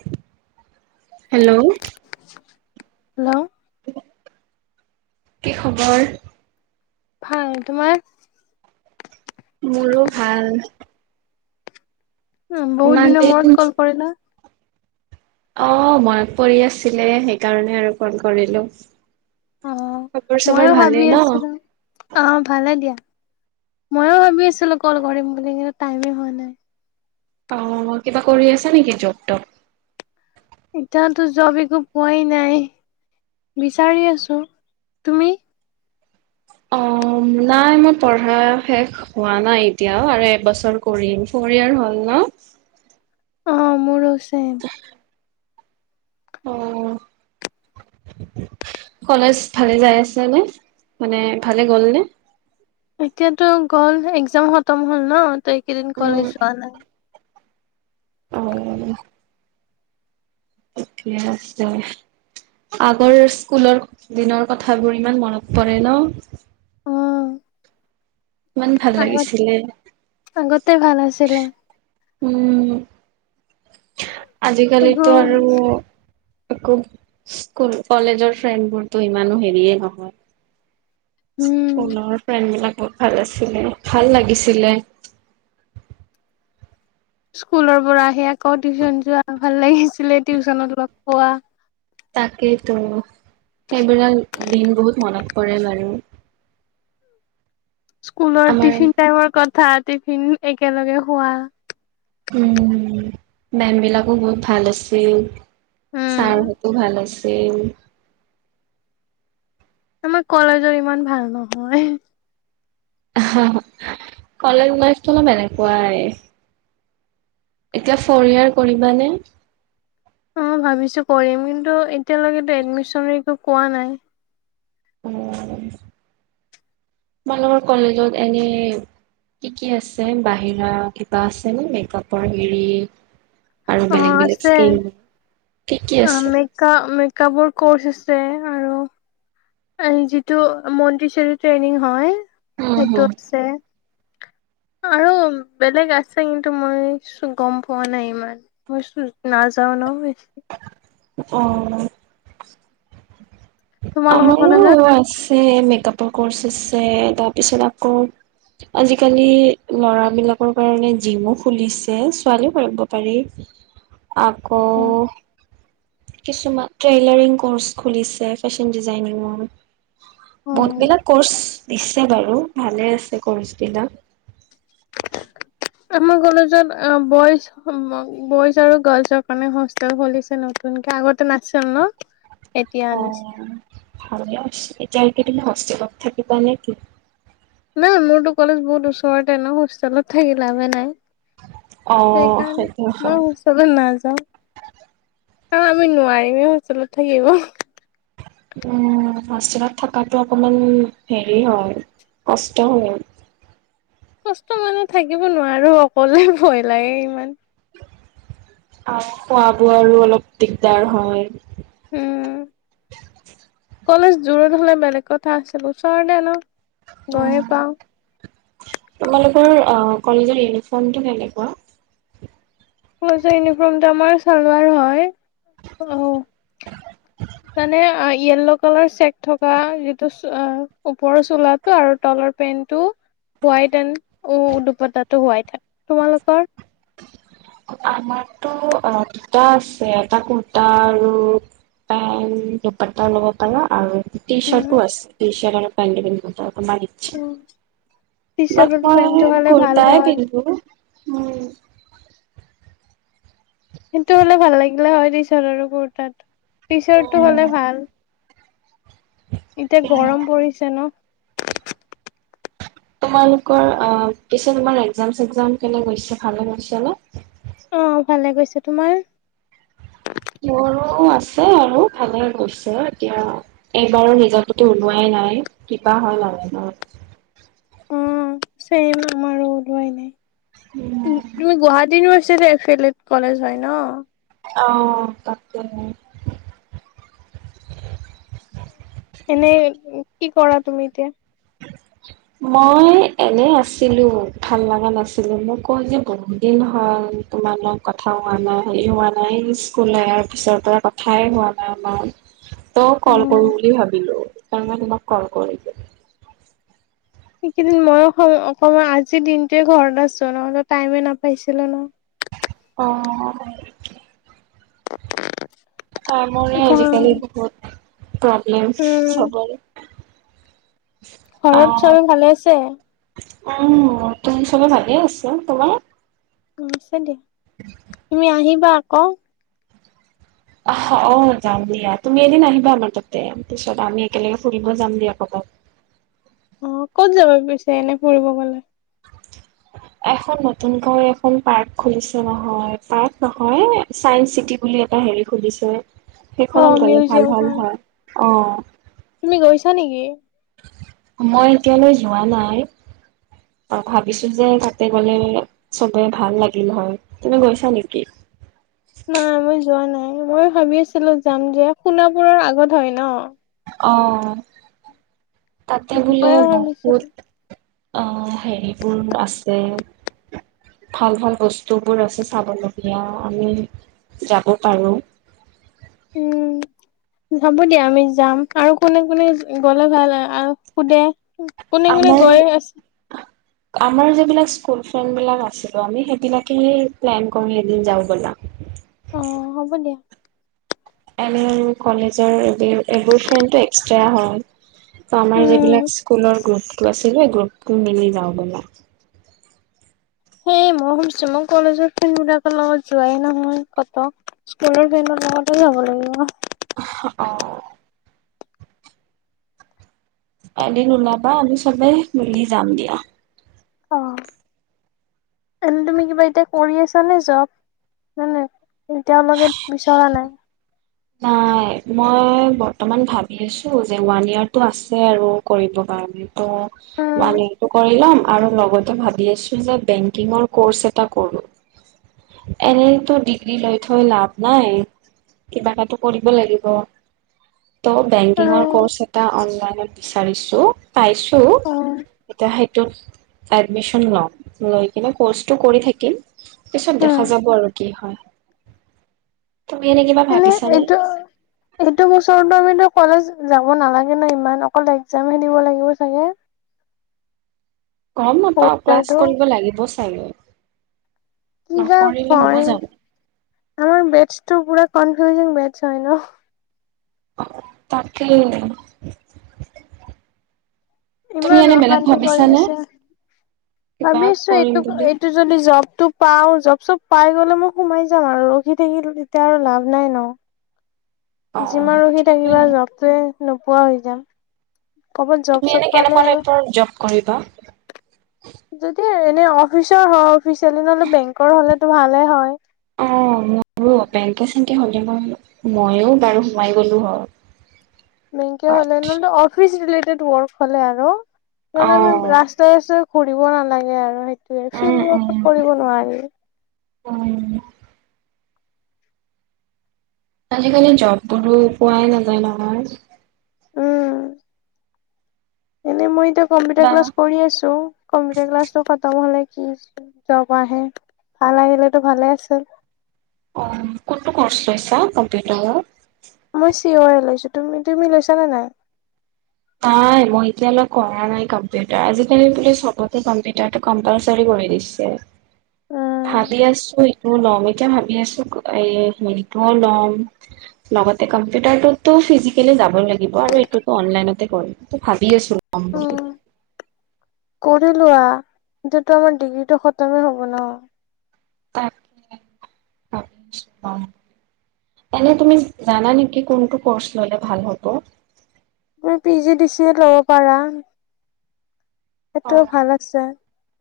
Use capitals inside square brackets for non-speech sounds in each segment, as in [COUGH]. [UNINTELLIGIBLE] Hello. Hello. কি খবৰ? ভাল, তোমাৰ? মোৰো ভাল। উ, বহুত ইমান দিনৰ দিন মূৰত কল কৰিলা। অ', মনত পৰি আছিলে, সেইকাৰণে আৰু ফোন কৰিলো। অ', খবৰ চবৰ ম‌ইয়ো ভালেই ভাবি ন? আছিলো। অ', ভালে দিয়া। ম‌য়ো ভাবি আছিলো কল কৰিম বুলি। কিন্তু টাইমে হোৱা নাই। অ', কিবা কৰি আছা নেকি জব-টপ। এতিয়াতো জব একো পোৱাই নাই। বিচাৰি আছো, তুমি? অ নাই, মই পঢ়া শেষ হোৱা নাই এতিয়াও আৰু এবছৰ কৰিম। ফৰ ইয়াৰ হ'ল ন। অ', মোৰো চ ছেম। অ', কলেজ ভালে যাই আছে নে। মানে ভালে গ'লনে। এতিয়াতো গ'ল, এক্সাম খতম হ'ল ন ত এইকেইদিন কলেজ উম যোৱা নাই। অ', ঠিকে আছে, আগৰ স্কুলৰ দিনৰ কথাবোৰ ইমান মনত পৰে ন। অ ইমান ভাল আগত লাগিছিলে আগতে ভাল আছিলে উম। একো আজিকালিতো আৰু আকৈ স্কুল কলেজৰ ফ্ৰেণ্ডবোৰতো ইমানো হেৰিয়ে নহয় উম পুনৰ ফ্ৰেণ্ড বিলাকক ভাল আছিলে ভাল লাগিছিলে স্কুলৰ পৰা আহি আকৌ টিউশচন যোৱা ভাল লাগিছিলে টিউচনত লগ পোৱা তাকেই তো সেইবিলাক দিন বহুত মনত পৰে বাৰু স্কুলৰ আমাৰ টিফিন টাইমৰ কথাত টিফিন একেলগে খোৱা উম, মেম বিলাকো বহুত ভাল আছিল। উম চাৰ হতে ভাল আছিলে। উম। আমাৰ কলেজৰ ইমান ভাল নহয়। হা হা কলেজ লাইপ টো এনেকুৱাই এতিয়া ফৰিয়াৰ কৰিবানে? অঁ ভাবিছো কৰিম কিন্তু এতিয়ালৈকেতো এডমিশন একো কোৱা নাই! মইালোকৰ কলেজত এনে কি কি আছে বাহিৰা কিবা আছেনে মেকআপৰ হেৰি আৰু অ বেলেগ বেলেগ আছে স্কিম কি কি আ ম আছে? মেকা মে কাবোৰ কৰ্চ আছে আৰু যিটো মিন্দিচেৰি ট্ৰেইনিং হয় উম সেইটো হম। আছে আৰু বেলেগ আছে কিন্তু মই গম পোৱা নাই ইমান মই নাযাও ন হৈছে অ তোমালোকৰ আমাৰো কলেজত আছে মেকআপৰ কৰ্চ ছে তাৰপিছত আকৌ আজিকালি ল'ৰাবিলাকৰ কাৰণে জিমো খুলিছে ছোৱালীও কৰিব পাৰি আকৌ অ কিছুমান ট্ৰেইলাৰিং কৰ্চ খুলিছে ফেশ্বন ডিজাইনিঙৰ অ বহুতবিলাক কৰ্চ দিছে বাৰু ভালে আছে কৰ্চ বিলাক আমাৰ কলেজত অ বইজ বইজ আৰু গাৰ্লছৰ কাৰণে হোষ্টেল খুলিছে নতুনকে আগতে নাছিল ন এতিয়া অ আনিছে। ভালে আছে এতিয়া একেদিন হস্তেলত থাকিবা নে কি নাই মোৰতো কলেজ বহুত ওচৰতে ন হোষ্টেলত থাকিল লাভে নাই অ সেইকাৰণে সেইটো হয় মই ওচৰত নাজা অ আমি নোৱাৰিমেই হোষ্টেলত থাকিব হোষ্টেলত থকাটো অকমান হেৰি হয় কষ্ট হয় কষ্ট মানে থাকিব নোৱাৰো অকলে ভয় লাগে ইমান আ আৰু খোৱা বোৱাৰো অলপ দিগদাৰ হয় উম কলেজ দুৰত হলে বেলেগ কথা আছিল ওচৰতে ন গয়ে পাওঁ তোমালোকৰ আ কলেজৰ ইউনিফৰ্মটো কেনেকুৱা কলেজৰ ইউনিফৰ্মটো আমাৰ চালোৱাৰ হয় অ তানে ইয়েলৌ কালাৰ চেক থকা যিটো আ ওপৰৰ চোলটো আৰু তলৰ পেন্টো হোৱাইট এন্ড দুপাত্তাটো হোৱাইট তোমালোকৰ আমাৰতো অ দুটা আছে এটা কুৰ্তা আৰু পেন্ট দুপাৰটা ল'ব পাৰো আৰু ট্ৰি চাৰ্ট ও আছে ট্ৰি চাৰ্ট পেনটো পিন্ধিব পা [UNINTELLIGIBLE] টি ম চাৰ্টৰ মই পেন্টটো হ'লে ভাল কুৰটাই হয় পিন্ধো উম সেইটো হ'লে ভাল লাগিলে হয় দে আৰু কোৰটাটো টি চাৰ্টটো হলে ভাল এতিয়া গৰম পৰিছে ন তোমালোকৰ অ পিছে তোমাৰ এক্জাম চগজাম কেনে গৈ ভালে গৈ হৈছে নে অঁ ভালে গৈছে তোমাৰ মোৰো আছে আৰু ভালে গৈছে এতিয়া এইবাৰো নিজো ওলোৱাই নাই কিবা হয়ল মানত চ আমাৰো উওলোৱাই নাই তুমি গুৱাহাটী ইউাৰ ফড কলেজ হয় ন অ তাকে এনেই কি কৰা তুমি এতিয়া মই এনে আছিলো ভাল লগা নাছিলো মোক কওঁ যে বহুত দিন হল তোমাৰ লগ কথা হোৱা নাই হেৰি হোৱা নাই স্কুল আৰু পিছৰ পৰা কথাই হোৱা নাই আমাৰ তই কল উম কৰম বুলি ভাবিলো। ত মাক কলক ল সেইকেইদিন ময়ো অকমান আজিৰ দিনটোোৱে ঘৰত আছো ন ত টাইমে নাপাইছিলো ন অ তাৰ মৰে ঘৰ আজিকালি বহুত অ উ উম, চবৰে অ ঘৰত চাৰী ভালে আছে উম তুমি চবে থাগে আছ তোমাৰ উ আছে দিয়া তুমি আহিবা ক অ যাম দিয়া তুমি এদিন আহিবা আমাৰ তাতে পিছত আমি একেলগে ফুৰিব যাম দিয়া কৰবাত। অ ক'ত যাব পিছে এনে ফুৰিব গলে? এখন নতুনকৈ এখন পাৰ্ক খুলিছে নহয় পাৰ্ক নহয় চাইস চিটি বুলি এটা হেৰি খুলিছে। অ', সেইখনত মিউজিয়ামখন। গ'লে অঁ তুমি গৈছা নেকি মই এতিয়ালৈ যোৱা নাই ভাবিছো যে তাতে গলে চবে ভাল লাগিল হয়। তুমি গৈছা নেকি নাই মই যোৱা নাই মই ভাবি আছিলো যাম যে সোণাপুৰৰ আগত হয় ন অঁ তাতে গলেো ময়ো ভাবিছিলো। বহুত হেৰিবোৰ আছে ভাল ভাল বস্তুবোৰ আছে চাবলগীয়া আমি যাব পাৰোঁ উম হব দিয়া আমি যাম আৰু কোনে কোনে গলে ভাল সোধে কোনে কোনে আমাৰ গৈয়ে আছে আমাৰ যিবিলাক স্কুল ফ্ৰেণ্ড বিলাক আছিলো আমি সেইবিলাকেহে প্লেন কৰো এদিন যাওঁ বলা অ হ'ব দিয়া এনে কলেজৰ এবোৰ ফ্ৰেণ্ডটো এক্সট্ৰা হয়। ত আমাৰ উম, যিবিলাক স্কুলৰ গ্ৰুপত আছে গ্ৰুপটো মিলি যাওঁ বোলা সেয়ে মই ভাছোঁ মই কলেজৰ ফ্ৰেণ্ডবিলাকৰ লগত যোৱাই নহয় কত স্কুলৰ ফ্ৰেণ্ডৰ লগতো যাব লাগিব এদিন ওলাবা আমি চবে মিলি যাম দিয়া অ' এনে তুমি কিবা এতিয়া কৰি আছানে জব নে এতিয়ালৈকে বিচৰা নাই? নাই মই বৰ্তমান ভাবি আছো যে ওৱান ইয়েৰটো আছে আৰু কৰিব কাৰণে তো উম মানে এইটো কৰি ল'ম আৰু লগতে ভাবি আছো যে বেংকিঙৰ কৰ্চ এটা কৰো এনেতো ডিগ্ৰী লৈ থৈ লাভ নাই কিবা কৰিব লাগিব ত' বেংকিংৰ কৰ্চ অ এটা এটা অনলাইনত বিচাৰিছো পাইছো এতিয়া সেইটোত এডমিশন লম লৈ কিনে ক'ৰ্চটো কৰি থাকিম পিছত উম দেখা যাব আৰু কি হয় তুমি এনে কিবা এনে ভাবিছানে এইটো এইটো [UNINTELLIGIBLE] কলেজ যাব নালাগে ন ইমান অকল এক্সাম হে দিব লাগিব চাগে গম ফ'ৰ্থ নাপাও ক্লাছ ইয়েৰটো কৰিব লাগিব চাগে। কি বা নকৰিলে হ'ব হয় জানো আমাৰ বেটছটো পোৰা কনফিউজিং বেটছ হৈ ন? তাকেই ইমান অশান্তি কৰি দিছে কিবা ভাবি আছো কৰিম এইটো বুলি এইটো যদি জব তো পাও জব চব পাই গ'লে মই সোমাই যাম আৰু ৰখি থাকিলে তেতিয়া আৰু লাভ নাই ন অ যিমান ৰখি ঠিকে থাকিবা যতে নোপোৱা হৈ যাম ক'বাত জব তুমি চব এনে পালে কেনেকুৱা আৰু টাইপৰ জব কৰিবা যদি এনে অফিচৰ হয় অফিচিয়েলি নহলে বেংকৰ হলেতো ভালে হয়। বেংক [UNINTELLIGIBLE] হ'লে মই ময়ো বাৰু সোমাই গলো হয়। মক বাট হলেনে অফিচ ৰেট [UNINTELLIGIBLE] হলে আৰু তনে ম অ', ৰাস্ত [UNINTELLIGIBLE] পঢ়িব নালাগে আৰু ফিলড ৱৰ্কত কৰিব নোৱাৰি। উ আজিকালি জববোৰো পোৱাই নাযায় নহয় উম এনে মই এতিয়া কম্পিউটাৰ কিবা ক্লাছ কৰি আছো কম্পিউটাৰ ক্লাছটো খতম হ'লে কি জব আহে ভাল আহিলেতো ভালে আছিল। অহ, কতো কোৰ্চ লৈছা কম্পিউটাৰৰ? মই চিও লৈছে। তুমি তুমি লৈছানে নাই? নাই মই এতিয়া লৈ কৰা নাই কম্পিউটাৰ। আজিকালি বো ছবতে কম্পিটাৰ টো কম্পেলসৰি কৰি দিছে। উম ভাবি আছো টোও লম এতিয়া ভাবি আছো শটোও লম লগতে কম্পিউটাৰতো ফিজিকেলি যাব লাগিব আৰু এইটোও অনলাইন কৰে টো ভাবি আছো কম বুলি কৰি লোৱা [UNINTELLIGIBLE] ডিগ্ৰীটো খতমেই হ'ব ন। তাকে, ভাবিছোঁ আৰু। এনে তুমি জানা নেকি কোনটো কৰ্চ ললে ভাল হব? পি, জি, ডিচি ল'ব পাৰা। সেইটো অ', ভাল আছে।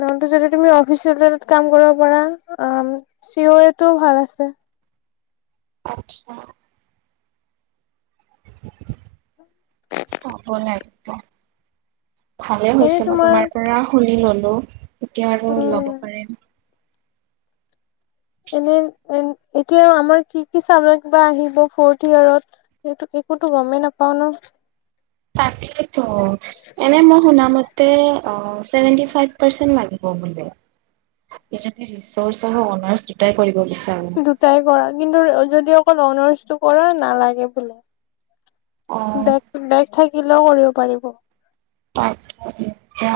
নহলটো যদি তুমি অফিচ কাম কৰিব পাৰা চিয়ৰ টো ভাল আছে। আটচা। [UNINTELLIGIBLE] ভালে হৈছে মই তোমাৰ পৰা শুনি লল হেল্ল' এতিয়া আৰু উম ল'ব পাৰিম। এনে, এতিয়া আমাৰ কি, কি চাল কিবা আহিব ফৰ্থ ইয়েৰত সেইটো একোতো গমেই নাপাওঁ ন? তাকেতো এনে মই শুনা মতে অ', চেভেন্তি ফাইফ পাৰচেন লাগিব বোলে [UNINTELLIGIBLE] ৰিছৰ্চ আৰু অনাৰচ দুইটাই কৰিব দি দুটাই কৰা, কিন্তু যদি অকল অনাৰ্চটো কৰা নালাগে বোলে। অ', বেগ, বেগ থাক [UNINTELLIGIBLE] কৰিব পাৰিব। তাকে এতিয়া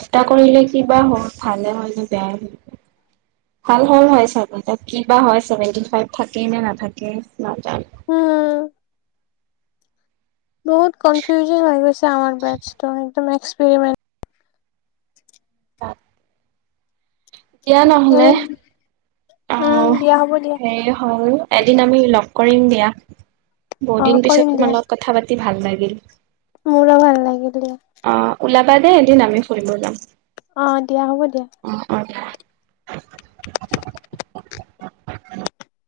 দুটা কৰিলে কিবা হয়, ভালে হয়, নে বেয়াই হয়, ভাল হ'ল হয়, চাগৈ কি বা হয়, চেভেন্তি ফাইভ থাকেই নে নাথাকে নাজা উম। বহুত কনফিউজন হৈ গৈছে আমাৰ বেটচটো একদম এক্সপৰিমেট [UNINTELLIGIBLE] এয়া নহ'লে উম অ', দিয়া হ'ব দিয়া সেই আৰু এদিন আমি লগ কৰিম দিয়া। অ বহুদিন পিছত কৰিম দিয়া তোমাৰ লগত কথা পা ভাল লাগিল মোৰো ভাল লাগিলি দিয়া। [UNINTELLIGIBLE] দে এদিন আমি ফুৰিব যাম অ দিয়া হ'ব দিয়া। অ', [INAUDIBLE] [INAUDIBLE]